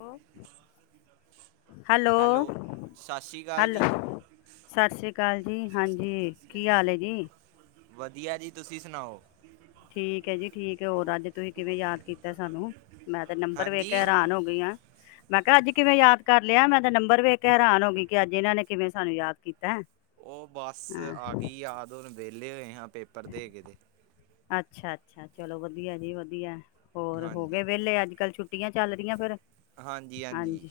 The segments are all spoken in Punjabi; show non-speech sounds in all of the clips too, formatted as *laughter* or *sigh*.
ਹੈਲੋ ਹੈਲੋ ਸਤਿ ਸ਼੍ਰੀ ਅਕਾਲ ਜੀ ਹੈਲੋ ਸਤਿ ਸ਼੍ਰੀ ਅਕਾਲ ਜੀ ਹਾਂਜੀ ਕੀ ਹਾਲ ਏ ਜੀ ਵਧੀਆ ਜੀ ਤੁਸੀਂ ਸੁਣਾਓ ਠੀਕ ਐ ਜੀ ਠੀਕ ਐ ਹੋਰ ਅੱਜ ਤੁਸੀਂ ਕਿਵੇਂ ਯਾਦ ਕੀਤਾ ਸਾਨੂੰ ਮੈਂ ਤੇ ਨੰਬਰ ਵੇਖ ਹਾਂਜੀ ਹੈਰਾਨ ਹੋ ਗਈ ਆ ਮੈਂ ਕਿਹਾ ਅੱਜ ਕਿਵੇਂ ਯਾਦ ਕਰ ਲਿਆ ਮੈਂ ਤਾਂ ਨੰਬਰ ਵੀ ਇੱਕ ਹੈਰਾਨ ਹੋ ਗਈ ਕਿ ਅੱਜ ਇਹਨਾਂ ਨੇ ਕਿਵੇਂ ਸਾਨੂੰ ਯਾਦ ਕੀ ਉਹ ਬੱਸ ਆ ਗਈ ਯਾਦ ਹੁਣ ਵੇ ਲੇ ਹੋਏ ਹਾਂ ਪੇਪਰ ਦੇ ਕੇ ਤੇ ਅੱਛਾ ਅੱਛਾ ਚਲੋ ਵਧੀਆ ਜੀ ਵਧੀਆ ਹੋਰ ਹੋ ਹਾਂਜੀ ਗਏ ਵਿਹਲੇ ਅੱਜ ਕੱਲ੍ਹ ਛੁੱ ਟੀਆਂ ਚੱਲ ਰਹੀਆਂ ਫੇਰ ਹਾਂਜੀ-ਹਾਂਜੀ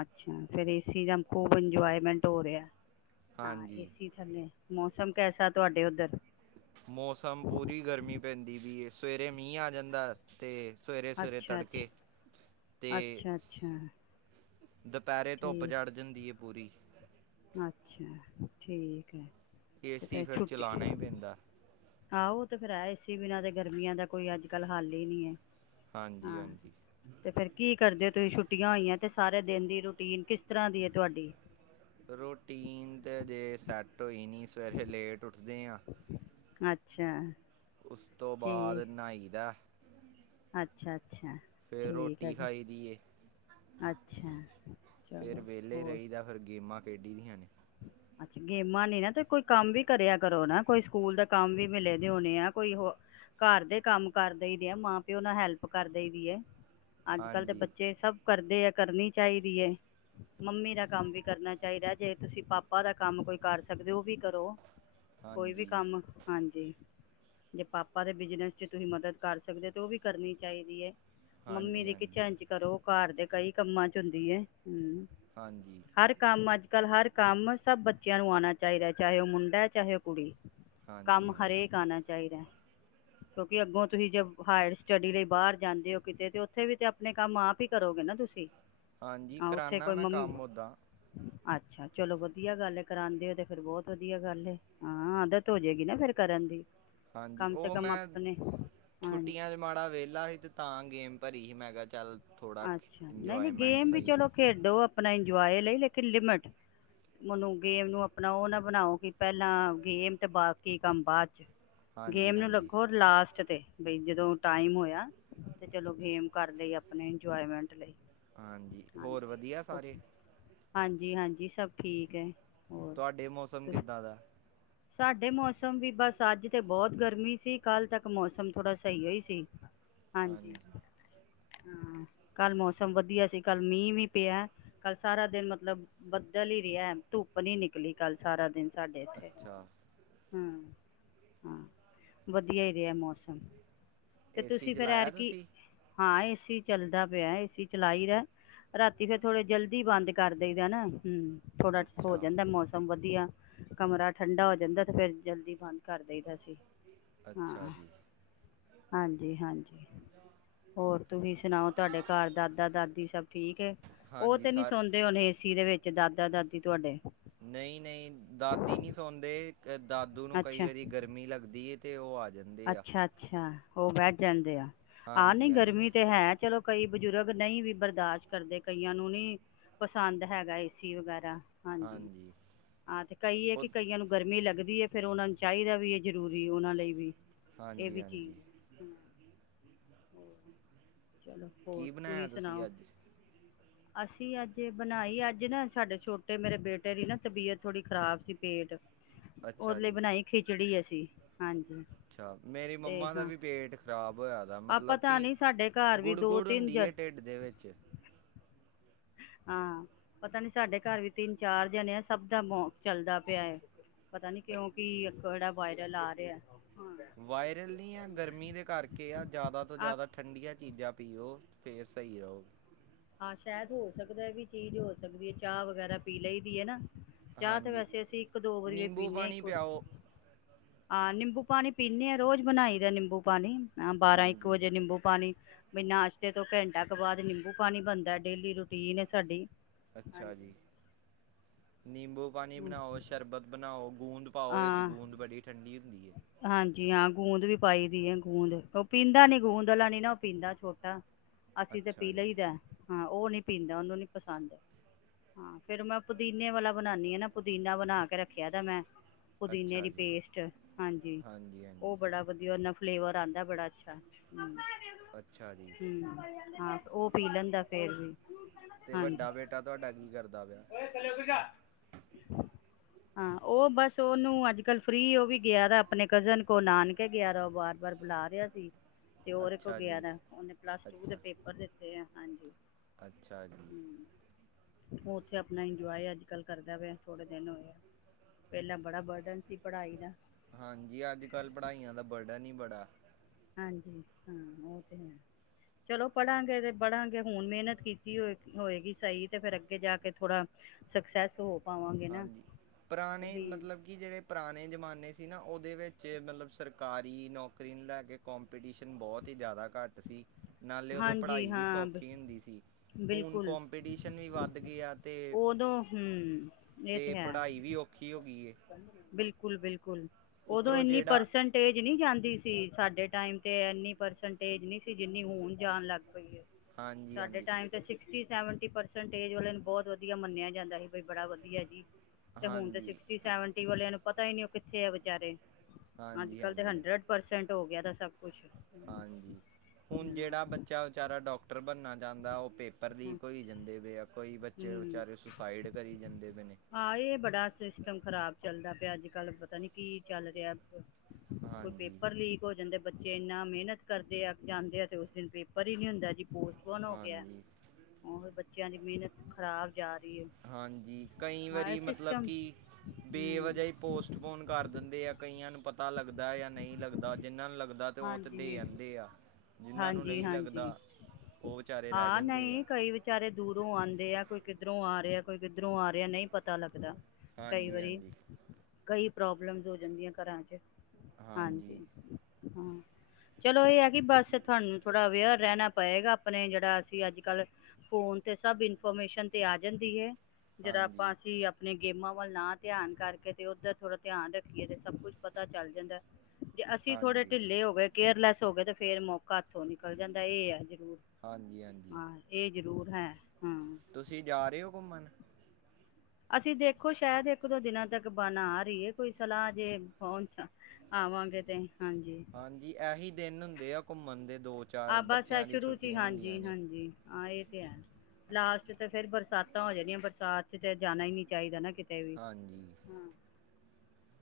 ਅੱਛਾ ਫਿਰ ਏ ਸੀ ਦਾ ਖੂਬ ਇੰਜੋਏਮੈਂਟ ਹੋ ਰਿਹਾ ਹਾਂ ਹਾਂਜੀ ਏਸੀ ਥੱਲੇ ਮੌਸਮ ਕੈਸਾ ਤੁਹਾਡੇ ਉੱਧਰ ਮੌਸਮ ਪੂਰੀ ਗਰਮੀ ਪੈਂਦੀ ਪਈ ਏ ਸਵੇਰੇ ਮੀਂਹ ਆ ਜਾਂਦਾ ਤੇ- ਸਵੇਰੇ-ਸਵੇਰੇ ਅੱਛਾ ਅੱਛਾ ਤੜਕੇ ਤੇ ਅੱਛਾ ਅੱਛਾ ਦ ਪੈਰੇ ਧੁੱਪ ਠੀਕ ਚੜ੍ਹ ਜਾਂਦੀ ਏ ਪੂਰੀ ਅੱਛਾ ਠੀਕ ਐ ਏਸੀ ਫਿਰ ਚਲਾਣਾ ਈ ਪੈਂਦਾ ਆਹੋ ਓ ਤੇ ਫੇਰ ਹੈ ਏੇ ਸੀ ਬਿਨਾਂ ਤੇ ਗਰਮੀਆਂ ਦਾ ਕੋਈ ਅੱਜ ਕੱਲ੍ਹ ਹੱਲ ਹੀ ਨਈ ਐ ਹਾਂਜੀ ਹਾਂ ਹਾਂਜੀ ਤੇ ਫੇਰ ਕੀ ਕਰਦੇ ਹੋ ਤੁਸੀਂ ਛੁੱ ਟੀਆਂ ਹੋਈਆਂ ਤੇ ਸਾਰੇ ਦਿਨ ਦੀ ਰੂਟੀਨ ਕਿਸ ਤਰ੍ਹਾਂ ਦੀ ਏ ਤੁਹਾਡੀ ਰੋਟੀਨ ਤਾਂ ਅਜੇ ਸੈੱਟ ਹੋਈ ਨੀ ਸਵੇਰੇ ਲੇਟ ਉੱਠਦੇ ਆ ਛਾ ਉਸ ਤੋਂ ਬਾਅਦ ਨਾਈਦਾ ਅੱਛਾ ਅੱਛਾ ਫਿਰ ਠੀਕ ਹੈ ਰੋਟੀ ਜੀ ਖਾਈ ਦੀ ਏ ਅੱਛਾ ਫੇਰ ਚਲੋ ਵਿਹਲੇ ਹੋਰ ਰੇਹੀਦਾ ਫਿਰ ਗੇਮਾਂ ਖੇਡੀ ਦੀਆਂ ਨੇ *unintelligible* ਗੇਮਾਂ ਨੀ ਨਾ ਤੇ ਕੋਈ ਕੰਮ ਵੀ ਕਰਿਆ ਕਰੋ ਨਾ ਕੋਈ ਸਕੂਲ ਦਾ ਕੰਮ ਵੀ ਮਿਲੇ ਦੇ ਹੋਣੇ ਆ ਕੋਈ ਹੋ ਘਰ ਦੇ ਕੰਮ ਕਰਦੇ ਆ ਮਾਂ ਪਿਓ ਨਾਲ ਹੈਲਪ ਕਰਦੇ ਦੀ ਆ ਅੱਜ ਕੱਲ੍ਹ ਦੇ ਹਾਂਜੀ ਬੱਚੇ ਸਭ ਕਰਦੇ ਆ ਕਰਨੀ ਚਾਹੀਦੀ ਹੈ ਮੰਮੀ ਦਾ ਕੰਮ ਵੀ ਕਰਨਾ ਚਾਹੀਦਾ ਜੇ ਤੁਸੀਂ ਪਾਪਾ ਦਾ ਕੰਮ ਕੋਈ ਕਰ ਸਕਦੇ ਹੋ ਉਹ ਵੀ ਕਰੋ ਕੋਈ ਵੀ ਹਾਂਜੀ ਕੰਮ ਹਾਂਜੀ ਜੇ ਪਾਪਾ ਦੇ ਬਿਜਨਸ ਚ ਤੁਸੀਂ ਮਦਦ ਕਰ ਸਕਦੇ ਹੋ ਤੇ ਉਹ ਵੀ ਕਰਨੀ ਚਾਹੀਦੀ ਹੈ ਮੰਮੀ ਹਾਂਜੀ ਦੇ ਹਾਂਜੀ ਕਿਚਨ ਚ ਕਰੋ ਘਰ ਦੇ ਕਈ ਕੰਮਾਂ ਚ ਹੁੰਦੀ ਹੈ ਹਮ ਹਾਂਜੀ ਹਰ ਕੰਮ ਅੱਜ ਕੱਲ੍ਹ ਹਰ ਕੰਮ ਸਭ ਬੱਚਿਆਂ ਨੂੰ ਆਉਣਾ ਚਾਹੀਦਾ ਚਾਹੇ ਉਹ ਮੁੰਡਾ ਹੈ ਚਾਹੇ ਉਹ ਕੁੜੀ ਹਾਂਜੀ ਕੰਮ ਹਾਂਜੀ ਹਰੇਕ ਆਣਾ ਚਾਹੀਦਾ ਕਿਉਂਕਿ ਅੱਗੋਂ ਤੁਸੀਂ ਜ ਹਾਇਰ ਸਟੱਡੀ ਲਈ ਬਾਹਰ ਜਾਂਦੇ ਹੋ ਕਿਤੇ ਤੇ ਉੱਥੇ ਵੀ ਤੇ ਆਪਣੇ ਕੰਮ ਆਪ ਹੀ ਕਰੋਗੇ ਨਾ ਤੁਸੀਂ ਹਾਂਜੀ ਹਾਂ ਉੱਥੇ ਕਰਾਨਾ ਕੋਈ ਮੈਂ ਮੰਮੀ ਕੰਮ ਓਦਾਂ ਅੱਛਾ ਚਲੋ ਵਧੀਆ ਗੱਲ ਐ ਕਰਾਂਦੇ ਹੋ ਤੇ ਫੇਰ ਬਹੁਤ ਵਧੀਆ ਗੱਲ ਹੈ, ਹਾਂ ਆਦਤ ਹੋ ਜੇਗੀ ਨਾ ਫੇਰ ਕਰਨ ਦੀ ਹਾਂਜੀ ਕਮ ਸੇ ਉਹ ਕਮ ਮੈਂ ਆਪਣੇ ਹਾਂਜੀ ਛੁੱਟੀਆਂ ਚ ਮਾੜਾ ਵਿਹਲਾ ਸੀ ਤੇ ਤਾਂ ਗੇਮ ਭਰੀ ਸੀ ਮੈਂਕਿਆ ਚੱਲ ਥੋੜ੍ਹਾ ਅੱਛਾ ਨਹੀਂ ਨਹੀਂ ਇੰਜੋਏਮੈਂਟ ਗੇਮ ਵੀ ਸਹੀ ਚਲੋ ਖੇਡੋ ਆਪਣਾ ਇੰਜੋਏ ਲਈ ਲੇਕਿਨ ਲਿਮਿਟ ਮਨੂੰ ਗੇਮ ਨੂੰ ਆਪਣਾ ਉਹ ਨਾ ਬਣਾਓ ਕਿ ਪਹਿਲਾਂ ਗੇਮ ਤੇ ਬਾਕੀ ਕੰਮ ਬਾਅਦ ਚ ਹਾਂਜੀ ਗੇਮ ਨੂੰ ਹਾਂਜੀ ਲੱਗੋ ਲਾਸਟ ਤੇ ਬਈ ਜਦੋਂ ਟਾਈਮ ਹੋਇਆ ਤੇ ਚਲੋ ਗੇਮ ਕਰ ਲਈ ਆਪ ਆਪਣੇ ਇੰਜੋਏਮੈਂਟ ਹਾਂਜੀ ਹੋਰ ਹਾਂਜੀ ਵਧੀਆ ਉਹ- ਸਾਰੇ ਹਾਂਜੀ ਹਾਂਜੀ ਸਭ ਠੀਕ ਹੈ ਤੁਹਾਡੇ ਮੌਸਮ ਹੋਰ ਕਿੱਦਾਂ ਦਾ ਸਾਡੇ ਮੌਸਮ ਵੀ ਬਸ ਅੱਜ ਤੇ ਬਹੁਤ ਗਰਮੀ ਸੀ ਕੱਲ੍ਹ ਤੱਕ ਮੌਸਮ ਥੋੜ੍ਹਾ ਸਹੀਓ ਈ ਸੀ ਹਾਂਜੀ ਹਾਂ ਕੱਲ ਮੌਸਮ ਵਧੀਆ ਸੀ ਕੱਲ ਮੀਂਹ ਵੀ ਪਿਆ ਕੱਲ ਸਾਰਾ ਦਿਨ ਮਤਲਬ ਬੱਦਲ ਹੀ ਰਿਹਾ ਧੁੱਪ ਨੀ ਨਿਕਲੀ ਕੱਲ ਸਾਰਾ ਦਿਨ ਸਾਡੇ ਇੱਥੇ ਅੱਛਾ ਹਾਂ ਹਾਂ ਵਧੀਆ ਹੀ ਰਿਹਾ ਮੌਸਮ ਤੇ ਏਸੀ ਤੁਸੀਂ ਫਿਰ ਚਲਾਇਆ *unintelligible* ਤੁਸੀਂ ਹਾਂ ਏਸੀ ਚੱਲਦਾ ਪਿਆ ਏਸੀ ਚਲਾਈ ਦਾ ਰਾਤੀ ਫੇਰ ਥੋੜੇ ਜਲਦੀ ਬੰਦ ਕਰ ਦੇਈ ਦਾ ਨਾ ਹਮ ਥੋੜ੍ਹਾ ਹੋ ਅੱਛਾ ਜਾਂਦਾ ਮੌਸਮ ਵਧੀਆ ਕਮਰਾ ਠੰਡਾ ਹੋ ਜਾਂਦਾ ਫਿਰ ਜਲਦੀ ਬੰਦ ਕਰਦੇਈ ਦਾ ਅਸੀ ਹਾਂ ਅੱਛਾ ਜੀ ਹਾਂਜੀ ਹਾਂਜੀ ਹੋਰ ਤੁਸੀਂ ਸੁਣਾਓ ਤੁਹਾਡੇ ਘਰ ਦਾਦਾ ਦਾਦੀ ਸਭ ਠੀਕ ਹੈ ਉਹ ਹਾਂਜੀ ਤੇ ਨੀ ਸਰ ਸੌਦੇ ਹੋਣ ਏਸੀ ਦੇ ਵਿੱਚ ਦਾਦਾ ਦਾਦੀ ਤੁਹਾਡੇ ਨਹੀਂ ਨਹੀਂ ਦਾਦੀ ਨਹੀਂ ਸੌਂਦੇ ਦਾਦੂ ਨੂੰ ਕਈ ਅੱਛਾ ਵਾਰੀ ਗਰਮੀ ਲੱਗਦੀ ਹੈ ਅਤੇ ਉਹ ਆ ਜਾਂਦੇ ਆ ਅੱਛਾ ਅੱਛਾ ਉਹ ਬਹਿ ਜਾਂਦੇ ਆ ਆਹ ਨਹੀਂ ਹਾਂਜੀ ਹਾਂਜੀ ਗਰਮੀ ਤੇ ਹੈ ਚਲੋ ਕਈ ਬਜ਼ੁਰਗ ਨਹੀਂ ਵੀ ਬਰਦਾਸ਼ਤ ਕਰਦੇ ਕਈਆਂ ਨੂੰ ਨਹੀਂ ਪਸੰਦ ਹੈਗਾ ਏ ਸੀ ਵਗੈਰਾ ਹਾਂਜੀ ਹਾਂ ਤੇ ਕਈ ਹੈ ਉਹ ਕਿ ਕਈਆਂ ਨੂੰ ਗਰਮੀ ਲੱਗਦੀ ਫਿਰ ਉਹਨਾਂ ਨੂੰ ਚਾਹੀਦਾ ਵੀ ਇਹ ਜ਼ਰੂਰੀ ਉਹਨਾਂ ਲਈ ਵੀ ਇਹ ਹਾਂਜੀ ਵੀ ਚੀਜ਼ ਹਾਂਜੀ ਹੈ ਹੋਰ ਚਲੋ ਹੋਰ ਕੀ ਤੁਸੀ ਬਣਾਇਆ ਤੁਸੀਂ ਸੁਣਾਓ ਅੱਜ ਅਸੀਂ ਅੱਜ ਬਣਾਈ ਅੱਜ ਨਾ ਸਾਡੇ ਛੋਟੇ ਮੇਰੇ ਬੇਟੇ ਦੀ ਨਾ ਤਬੀਅਤ ਥੋੜੀ ਖਰਾਬ ਸੀ ਪੇਟ ਉਸ ਅੱਛਾ ਲਈ ਜੀ ਬਣਾਈ ਖਿਚੜੀ ਅਸੀ ਹਾਂਜੀ ਅੱਛਾ ਮੇਰੀ ਤੇ ਮੰਮਾ ਦਾ ਹਾਂ ਵੀ ਪੇਟ ਖ਼ਰਾਬ ਹੋਇਆ ਦਾ ਆਹ ਮਤਲਬ ਪਤਾ ਕਿ ਨੀ ਸਾਡੇ ਘਰ ਵੀ ਗੁੜ ਦੋ ਗੁੜ ਤਿੰਨ ਜ ਹੁੰਦੀ ਹੈ ਢਿੱਡ ਦੇ ਵਿੱਚ ਹਾਂ ਪਤਾ ਨੀ ਸਾਡੇ ਘਰ ਵੀ ਤਿੰਨ ਚਾਰ ਜਣੇ ਆ ਸਭ ਦਾ ਮੌ ਚੱਲਦਾ ਪਿਆ ਹੈ ਪਤਾ ਨੀ ਕਿਉਂ ਕੀ ਇੱਕ ਕਿਹੜਾ ਵਾਇਰਲ ਆ ਰਿਹਾ ਹਾਂ ਵਾਇਰਲ ਨਹੀਂ ਆ ਗਰਮੀ ਦੇ ਕਰਕੇ ਆ ਜ਼ਿਆਦਾ ਤੋਂ ਆ ਜ਼ਿਆਦਾ ਠੰਡੀਆਂ ਚੀਜ਼ਾਂ ਪੀਓ ਫਿਰ ਸਹੀ ਰਹੋ ਹਾਂ ਸ਼ਾਇਦ ਹੋ ਸਕਦਾ ਵੀ ਚੀਜ਼ ਹੋ ਸਕਦੀ ਹੈ ਚਾਹ ਵਗੈਰਾ ਪੀ ਲਈ ਦੀ ਹੈ ਨਾ ਚਾਹ ਤੇ ਹਾਂਜੀ ਵੈਸੇ ਅਸੀਂ ਇੱਕ ਦੋ ਵਾਰੀ ਨਿੰਬੂ ਪੀਦੇ ਹਾਂ ਪਾਣੀ ਇੱਕ ਪਿਆਓ ਹਾਂ ਨਿੰਬੂ ਪਾਣੀ ਪੀਂਦੇ ਹਾਂ ਰੋਜ਼ ਬਣਾਈ ਦਾ ਨਿੰਬੂ ਪਾਣੀ ਬਾਰਾਂ ਇੱਕ ਹਾਂਜੀ ਵਜੇ ਨਿੰਬੂ ਪਾਣੀ ਵੀ ਨਾਸ਼ਤੇ ਤੋਂ ਘੰਟਾ ਕੁ ਬਾਅਦ ਨਿੰਬੂ ਪਾਣੀ ਬਣਦਾ ਡੇਲੀ ਰੂਟੀਨ ਹੈ ਸਾਡੀ ਅੱਛਾ ਜੀ ਹਾਂਜੀ ਨਿੰਬੂ ਪਾਣੀ ਬਣਾਓ ਸ਼ਰਬਤ ਬਣਾਓ ਬੂੰਦ ਪਾਓ ਵਿੱਚ ਹਾਂ ਗੂੰਦ ਬੜੀ ਠੰਡੀ ਹੁੰਦੀ ਹੈ ਹਾਂਜੀ ਹਾਂ ਗੂੰਦ ਵੀ ਪਾਈ ਦੀ ਹੈ ਗੂੰਦ ਉਹ ਪੀਂਦਾ ਨੀ ਗੂੰਦ ਵਾਲਾ ਨੀ ਨਾ ਉਹ ਪੀਂਦਾ ਛੋਟਾ। ਅਸੀਂ ਤਾਂ ਅੱਛਾ ਪੀਲਾ ਜੀ ਹੀ ਦਾ ਹਾਂ ਉਹ ਨੀ ਪੀਂਦਾ ਉਹਨੂੰ ਨੀ ਪਸੰਦ ਹਾਂ ਫੇਰ ਮੈਂ ਪੁਦੀਨੇ ਵਾਲਾ ਬਣਾਉਾਨਦੀ ਹ ਨਾ ਪੁਦੀਨਾ ਬਣਾ ਕੇ ਰੱਖਿਆ ਤਾਂ ਮੈਂ ਪੁਦੀਨੇ ਅੱਛਾ ਦੀ ਜੀ ਪੇਸਟ ਹਾਂਜੀ, ਉਹ ਬੜਾ ਵਧੀਆ ਨ ਫਲੇਵਰ ਆਂਦਾ ਬੜਾ ਅੱਛਾ ਹ ਅੱਛਾ ਜੀ ਹ ਹਾਂ ਉਹ ਪੀ ਲੈਂਦਾ ਫੇਰ ਵੀ ਤੇ ਹਾਂਜੀ ਵੱਡਾ ਬੇਟਾ ਤੁਹਾਡਾ ਕੀ ਕਰਦਾ ਪਿਆ ਹਾਂ ਉਹ ਬਸ ਸ ਉਹਨੂੰ ਅੱਜ ਕੱਲ੍ਹ ਫਰੀ ਉਹ ਵੀ ਗਿਆ ਦਾ ਆਪਣੇ ਕਜ਼ਨ ਕੋਲ ਨਾਨਕੇ ਗਿਆ ਦਾ ਉਹ ਵਾਰ ਵਾਰ ਬੁਲਾ ਰਿਹਾ ਸੀ। ਤੇ ਹੋਰ ਇੱਕ ਅੱਛਾ ਗਿਆ ਜੀ ਦਾ ਉਹਹਨੇ ਪਲੱਸ ਟੂ ਦੇ ਅੱਛਾ ਪੇਪਰ ਦਿੱਤੇ ਆ ਹਾਂਜੀ ਅੱਛਾ ਜੀ ਹਮ ਉੱਥੇ ਆਪਣਾ ਇੰਜੋਏ ਅੱਜ ਕੱਲ ਕਰਦਾ ਪਿਆ ਥੋੜੇ ਦਿਨ ਹੋਏ ਪਹਿਲਾਂ ਬੜਾ ਬਰਡਨ ਸੀ ਪੜ੍ਹਾਈ ਦਾ ਹਾਂਜੀ ਅੱਜ ਕੱਲ ਪੜ੍ਹਾਈਆਂ ਦਾ ਵੜਨੀ ਬੜਾ ਹਾਂਜੀ ਹਾਂ ਉਹ ਤੇ ਹੈ ਚਲੋ ਪੜਾਂਗੇ ਤੇ ਪੜਾਂਗੇ ਹੁਣ ਮਿਹਨਤ ਕੀਤੀ ਹੋ ਹੋਏਗੀ ਸਹੀ ਤੇ ਫਿਰ ਅੱਗੇ ਜਾ ਕੇ ਥੋੜਾ ਸਕਸੈਸ ਹੋ ਪਾਵਾਂਗੇ ਨਾ ਹਾਂਜੀ ਪੁਰਾਣੇ ਇਹੀ ਹੈ। ਮਤਲਬ ਕਿ ਜਿਹੜੇ ਪੁਰਾਣੇ ਜਮਾਨੇ ਸੀ ਨਾ ਉਹਦੇ ਵਿੱਚ ਮਤਲਬ ਸਰਕਾਰੀ ਨੌਕਰੀ ਨੂੰ ਲੈ ਕੇ ਕੋਂਪੀਟੀਸ਼ਨ ਬਹੁਤ ਹੀ ਜ਼ਿਆਦਾ ਘੱਟ ਸੀ ਨਾਲੇ ਉਦੋਂ ਹਾਂਜੀ ਪੜ੍ਹਾਈ ਵੀ ਹਾਂ ਬ- ਸੌਖੀ ਹੁੰਦੀ ਸੀ ਹੁਣ ਬਿਲਕੁਲ ਕੋਂਪੀਟੀਸ਼ਨ ਵੀ ਵੱਧ ਗਿਆ ਤੇ ਉਦੋਂ ਹਮ ਇਹ ਤੇ ਹੈ ਪੜ੍ਹਾਈ ਵੀ ਔਖੀ ਹੋਈ ਬਿਲਕੁਲ। ਬਿਲਕੁਲ। ਉਦੋਂ ਉੱਪਰੋਂ ਇੰਨੀ ਜਿਹੜਾ ਪਰਸੈਂਟੇਜ ਨਹੀਂ ਜਾਂਦੀ ਸੀ ਸਾਡੇ ਟਾਈਮ ਤੇ ਇੰਨੀ ਪਰਸੈਂਟੇਜ ਨਹੀਂ ਸੀ ਜਿੰਨੀ ਹੋਣ ਜਾਣ ਲੱਗ ਪਈ ਹੈ। ਹਾਂਜੀ ਸਾਡੇ ਹਾਂਜੀ ਟਾਈਮ ਤੇ ਸ ਸ ਨੂੰ ਬਹੁਤ ਵਧੀਆ ਮੰਨਿਆ ਜਾਂਦਾ ਸੀ ਬ ਬੜਾ ਵਧੀਆ ਜੀ‌। ਹਾਂਜੀ। ਆੰਟੀ ਵਾਲਿਆਂ ਨੂੰ ਪਤਾ ਹੀ ਨੀ ਉਹ ਕਿੱਥੇ ਆ ਵਿਚਾਰੇ ਅੱਜ ਹਾਂਜੀ ਕਲ ਤੇ ਹਾਂਜੀ ਹੰਡਰਡ ਪਰਸੈਂਟ ਹੋ ਗਿਆ। ਦ ਸਭ ਕੁਛ ਹਾਂਜੀ ਹਮ ਹੁਣ ਹਾਂ, ਜਿਹੜਾ ਬੱਚਾ ਵਿਚਾਰਾ ਡਾਕਟਰ ਬਣਨਾ ਚਾਹੁੰਦਾ ਉਹ ਪੇਪਰ ਹਾਂ, ਲੀਕ ਹੋਈ ਜਾਂਦੇ ਵ ਕੋਈ ਬੱਚੇ ਹਮ ਵਿਚਾਰੇ ਸੁਸਾਈਡ ਕਰੀ ਜਾਂਦੇ ਪਏ ਨੇ ਆਹ ਇਹ ਬੜਾ ਸਿਸਟਮ ਖਰਾਬ ਚੱਲਦਾ ਪਿਆ ਅੱਜ ਕੱਲ ਪਤਾ ਨੀ ਕੀ ਚੱਲ ਰਿਹਾ। ਕੋਈ ਹਾਂਜੀ ਪੇਪਰ ਲੀਕ ਹੋ ਜਾਂਦੇ ਬੱਚੇ ਇੰਨਾ ਮਿਹਨਤ ਕਰਦੇ ਆ ਜਾਂਦੇ ਆ ਤੇ ਉਸ ਦਿਨ ਪੇਪਰ ਹੀ ਨੀ ਹੁੰਦਾ ਜੀ ਪੋਸਟਬੋਨ ਹੋ ਗਿਆ ਹਾਂਜੀ ਉਹ ੱਚਿਆਂ ਦੀ ਮਿਹਨਤ ਖ਼ਰਾਬ ਯਾਦ ਹਾਂਜੀ ਕਈ ਵਾਰੀ ਮਤਲਬ ਸਿਸਟਮ ਕਿ ਹਮ ਬੇਵਜਹੀ ਪੋਸਟਪੋਨ ਕਰ ਦਿੰਦੇ ਆ ਕਈਆਂ ਨੂੰ ਪਤਾ ਲੱਗਦਾ ਜਾਂ ਨਹੀਂ ਲੱਗਦਾ ਜਿਹਨਾਂ ਨੂੰ ਲੱਗਦਾ। ਹਾਂਜੀ *unintelligible* ਨੂੰ ਹਾਂਜੀ ਨਹੀਂ ਹਾਂਜੀ ਲੱਗਦਾ ਉਹ ਵਿਚਾਰੇ ਰਹਿ ਹਾਂ ਜਾਂਦੇ ਆ ਨਹੀਂ ਕਈ ਵਿਚਾਰੇ ਦੂਰੋਂ ਆਉਂਦੇ ਆ ਕੋਈ ਕਿੱਧਰੋਂ ਆ ਰਹਾ, ਕਿੱਧਰੋਂ ਆ ਰਿਹਾ ਨਹੀਂ ਪਤਾ ਲੱਗਦਾ ਕਈ ਹਾਂਜੀ ਵਾਰੀ ਹਾਂਜੀ ਕਈ ਪ੍ਰੋਬਲਮਸ ਹੋ ਜਾਂਦੀਆਂ ਘਰਾਂ 'ਚ ਹਾਂਜੀ ਹਾਂ ਚਲੋ ਇਹ ਹੈ ਕਿ ਬੱਸ ਤੁਹਾਨੂੰ ਥੋੜ੍ਹਾ ਅਵੇਅਰ ਰਹਿਣਾ ਪਏਗਾ ਆਪਣੇ ਜਿਹੜਾ ਅਸੀਂ ਅੱਜ ਕੱਲ੍ਹ ਫੋਨ 'ਤੇ ਸਭ ਇਨਫੋਰਮੇਸ਼ਨ 'ਤੇ ਆ ਜਾਂਦੀ ਹੈ। ਜਿਹੜਾ ਆਪਾਂ ਹਾਂਜੀ ਅਸੀਂ ਆਪਣੇ ਗੇਮਾਂ ਵੱਲ ਨਾ ਧਿਆਨ ਕਰਕੇ ਤੇ ਉਧਰ ਥੋੜ੍ਹਾ ਧਿਆਨ ਰੱਖੀਏ ਤੇ ਸਭ ਕੁਛ ਪਤਾ ਚੱਲ ਜਾਂਦਾ। ਜੇ ਅਸੀਂ ਥੋੜੇ ਹਾਂਜੀ ਢਿੱਲੇ ਹੋ ਗਏ। ਕੇਅਰਲੈਸ ਹੋਏ ਤੇ ਫੇਰ ਮੌਕੇ ਕੱਥੋਂ ਨਿਕਲ ਜਾਂਦਾ। ਇਹ ਆ ਜ਼ਰੂਰ ਹਾਂਜੀ ਹਾਂਜੀ ਹਾਂ ਇਹ ਜ਼ਰੂਰ ਹੈ ਹਮ ਤੁਸੀਂ ਜਾ ਰਹੇ ਹੋ ਘੁੰਮਣ ਅਸੀਂ ਦੇਖੋ ਸ਼ਾਇਦ ਇੱਕ ਦੋ ਦਿਨਾਂ ਤੱਕ ਬਣਆ ਰਹੀ ਹੈ, ਕੋਈ ਸਲਾਹ ਜੇ ਪਹੁਚ ਆਵਾਂਗੇ ਤੇ ਹਾਂਜੀ ਇਹੀ ਦਿਨ ਹੁੰਦੇ ਆ ਘੁੰਮਣ ਦੇ ਦੋ ਆ ਚਾਰ ਬਸ ਹੈ ਬੱਚਿਆਂ ਦੀ ਸ਼ੁਰੂ ਸੀ ਛੁੱਟੀਆਂ ਹਾਂਜੀ ਹੁੰਦੀਆਂ ਨੇ ਹਾਂਜੀ ਹਾਂ ਇਹ ਤੇ ਹੈ ਲਾਸਟ ਤਾਂ ਫੇਰ ਬਰਸਾਤਾਂ ਹੋ ਜਾਣੀਆਂ ਬਰਸਾਤ ਚ ਤਾਂ ਜਾਣਾ ਹੀ ਨਹੀਂ ਚਾਹੀਦਾ ਨਾ ਕਿਤੇ ਤੇ ਵੀ ਹਾਂਜੀ ਹਮ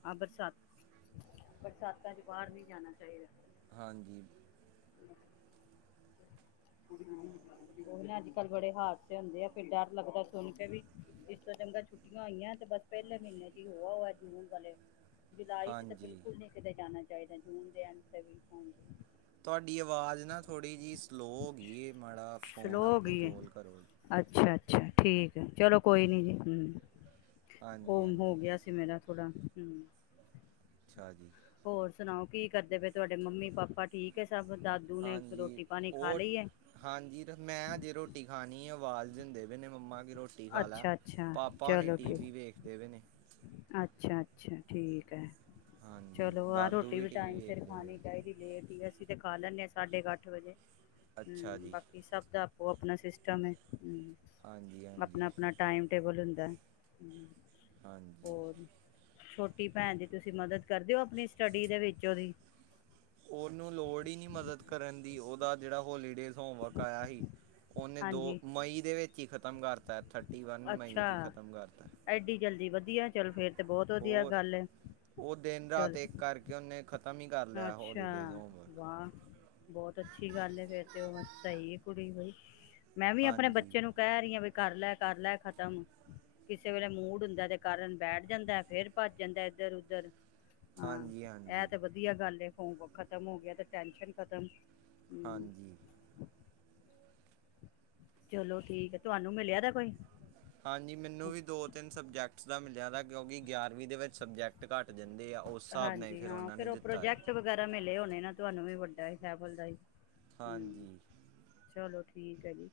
ਹਾਂ ਬਰਸਾਤ ਬਰਸਾਤਾਂ ਚ ਬਾਹਰ ਨਹੀਂ ਜਾਣਾ ਚਾਹੀਦਾ ਹਾਂਜੀ ਉਹ ਨਾ ਅੱਜ ਕੱਲ੍ਹ ਬੜੇ ਹਾਦਸੇ ਹੁੰਦੇ ਆ ਫਿਰ ਡਰ ਲੱਗਦਾ ਸੁਣ ਕੇ ਵੀ ਇਸ ਤੋਂ ਚੰਗਾ ਛੁੱਟੀਆਂ ਹੋਈਆਂ ਤੇ ਬਸ ਪਹਿਲੇ ਮਹੀਨੇ ਚ ਹੀ ਹੋ ਹੋ ਜੂਨ ਵਾਲੇ ਜੁਲਾਈ ਚ ਤਾਂ ਹਾਂਜੀ ਬਿਲਕੁਲ ਨਹੀਂ ਕਿਤੇ ਜਾਣਾ ਚਾਹੀਦਾ ਜੂਨ ਦੇ ਐਂਡ ਵੀ ਹੋਗੇ ਤੁਹਾਡੀ ਆਵਾਜ਼ ਨਾ ਥੋੜ੍ਹੀ ਜਿਹੀ ਸਲੋਅ ਹੋ ਗਈ ਮਾੜਾ ਫ਼ੋਨ ਸਲੋ ਹੋ ਆਪਣੇ ਗਈ ਹੈ ਕੋਲ ਕਰੋ ਅੱਛਾ ਅੱਛਾ ਠੀਕ ਹੈ ਚਲੋ ਕੋਈ ਨਹੀਂ ਜੀ ਹਾਂਜੀ ਉਹ ਹੋ ਹਾਂਜੀ ਗਿਆ ਸੀ ਮੇਰਾ ਕੜਾ ਹਮ ਅੱਛਾ ਜੀ ਹੋਰ ਸੁਣਾਓ ਕੀ ਕਰਦੇ ਪਏ ਤੁਹਾਡੇ ਮੰਮੀ ਪਾਪਾ ਠੀਕ ਹੈ। ਸਭ ਦਾਦੂ ਨੇ ਹਾਂਜੀ ਰੋਟੀ ਪਾਣੀ ਖਾ ਉਹ ਲਈ ਹੈ। ਹਾਂਜੀ ਮੈਂਜੇ ਰੋਟੀ ਖਾਣੀ ਆ ਆਵਾਜ਼ ਦੇਵੇ ਨੇ ਮੰਮਾ ਰੋਟੀ ਖਾ ਲੈ ਅੱਛਾ, ਅੱਛਾ ਪਾਪਾ ਨੇ ਚਲੋ ਟੀ ਠੀ ਵੀ ਵੇਖਦੇ ਪਏ ਨੇ ਅੱਛਾ, ਅੱਛਾ। ਠੀਕ ਹੈ। ਹਾਂਜੀ ਚਲੋ ਆਹ ਦਾਦੂ ਰੋਟੀ ਵੀ ਟੀਵੀ ਟਾਈਮ ਸਿਰ ਵੇਖਦੇ ਪਏ ਖਾਣੀ ਚਾਹੀਦੀ ਲੇਟ ਹੀ ਅਸੀਂ ਤੇ ਖਾ ਲੈਂਦੇ ਹਾਂ। ਸਾਢੇ ਕੁ ਅੱਠ ਵਜੇ ਅੱਛਾ ਹਮ ਜੀ ਬਾਕੀ ਸਭ ਦਾ ਉਹ ਆਪਣਾ ਸਿਸਟਮ ਹੈ। ਹਾਂਜੀ ਆਪਣਾ ਹਾਂਜੀ -ਆਪਣਾ ਟਾਈਮ ਟੇਬਲ ਹੁੰਦਾ। ਹਮ। ਹਾਂਜੀ ਹੋਰ ਛੋਟੇ ਰੋਟੀ ਪੈਣ ਦੀ ਤੁਸੀਂ ਮਦਦ ਕਰਦੇਓ ਆਪਣੀ ਸਟੱਡੀ ਦੇ ਵਿੱਚ ਉਹਦੀ ਉਹਨੂੰ ਲੋੜ ਹੀ ਨਹੀਂ ਮਦਦ ਕਰਨ ਦੀ ਉਹਦਾ ਜਿਹੜਾ ਉਹ ਲੇਡੀੇ ਹੋਮਵਰਕ ਆਇਆ ਸੀ ਉਹਨੇ ਦੋ ਹਾਂਜੀ। ਮਈ ਦੇ ਵਿੱਚ ਖਤਮ ਕਰਤਾ ਹੈਥ ਅੱਛਾ ਐਡੀ ਜਲਦੀ ਵਧੀਆ। ਚੱਲ ਫਿਰ। ਹੋਰ ਉਹ ਦਿਨ ਰਾਤ ਚਲ ਇੱਕ ਕਰਕੇ ਉਹਨੇ ਖ਼ਤਮ ਹੀ ਕਰ ਲਿਆ ਹੋਲੀਡੇਜ਼ ਅੱਛਾ, ਹੋਮਵਰਕ ਵਾਹ! ਬਹੁਤ ਅੱਛੀ ਗੱਲ ਹੈ ਫੇਰ ਤੇ ਉਹ ਜਾਹੀ ਕੁੁਰੀਈ। ਮੈਂ ਵੀ ਆਪਣੇ ਹਾਂਜੀ ਬੱਚੇ ਨੂੰ ਕਹਿ ਰਹੀ ਹਾਂ ਵੀ ਕਰ ਲੈ ਕਰ ਲੈ ਖਤਮ ਕਿਸੇ ਵੇਲੇ ਮੂਡ ਹੁੰਦਾ ਦੇ ਕਾਰਨ ਬੈਠ ਜਾਂਦਾ ਫੇਰ ਭੱਜ ਜਾਂਦਾ ਇੱਧਰ ਉੱਧਰ ਹਾਂਜੀ -ਹਾਂਜੀ। ਵਧੀਆ ਗੱਲ ਫ ਖਤਮ ਹੋ ਗਿਆ ਤੇ ਟੈਨ ਖਤਮ ਹੂੰ। ਹਾਂਜੀ। ਚਲੋ ਠੀਕ ਹੈ ਤੁਹਾਨੂੰ ਮਿਲਿਆ ਦਾ ਕੋਈ ਹਾਂਜੀ ਮੈਨੂੰ ਵੀ ਦੋ ਤਿੰਨ ਸਬਜੈਕਟਸ ਦਾ ਮਿਲ ਜਿਆਦਾ ਕਿਉਂਕਿ ਗਿਆਰਵੀਂ ਦੇ ਵਿੱਚ ਸਬਜੈਕਟ ਘੱਟ ਜਾਂਦਾ। ਹਾਂਜੀ ਹਾਂ ਫੇਰ ਉਹ ਹੈ ਪ੍ਰੋਜੈਕਟ ਵਗੈਰਾ ਮਿਲੇ ਹੋਣੇ ਨਾ ਤੁਹਾਨੂੰ ਵੀ ਵੱਡ ਸ਼ਹਿਬ ਬਲਦਾ ਹੀ ਹਾਂਜੀ। ਠੀਕ ਹੈ ਜੀ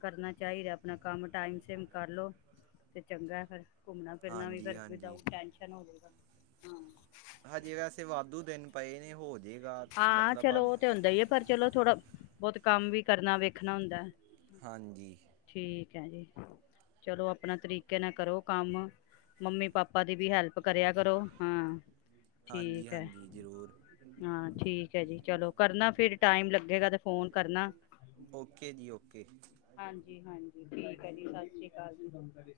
ਕਰਨਾ ਚਾਹੀਦਾ ਆਪਣਾ ਕੰਮ ਟਾਈਮ ਸੇਮ ਕਰ ਲਉ ਤੇ ਚੰਗਾ ਫਿਰ ਘੁੰਮਣਾ ਫਿਰਨਾ ਵੀ ਹਾਂਜੀ ਫ ਹਾਂਜੀ ਹੋਗਾ। ਹਾਂ। ਹਜੇ ਵੈਸੇ ਵਾਧੂ ਦਿਨ ਪਏ ਨੇ ਹੋ। ਜਾਏਗਾ ਹਾਂ ਮਤਲਬ ਚਲੋ ਉਹ ਤੇ ਹੁੰਦਾ ਹੀ ਹੈ ਪਰ ਚਲੋ ਥੋੜਾ ਬਹੁਤ ਕੰਮ ਵੀ ਕਰਨਾ ਵੇਖਣਾ ਹੁੰਦਾ ਹਾਂਜੀ ਕਹਿੰਦੇ ਚਲੋ ਆਪਣਾ ਤਰੀਕੇ ਨਾਲ ਕਰੋ ਕੰਮ ਮੰਮੀ ਪਾਪਾ ਦੀ ਵੀ ਹੈਲਪ ਕਰਿਆ ਕਰੋ ਹ ਹਾਂਜੀ ਠੀਕ ਹੈ ਹਾਂਜੀ ਜ਼ਰੂਰ ਹਾਂ ਠੀਕ ਹੈ ਜੀ ਚਲੋ ਕਰਨਾ ਫਿਰ ਟਾਈਮ ਲਗੇਗਾ ਤੇ ਫੋਨ ਕਰਨਾ, ਓਕੇ ਜੀ ਓਕੇ ਹਾਂਜੀ ਹਾਂਜੀ ਠੀਕ ਹੈ ਜੀ ਸਤਿ ਸ੍ਰੀ ਅਕਾਲ।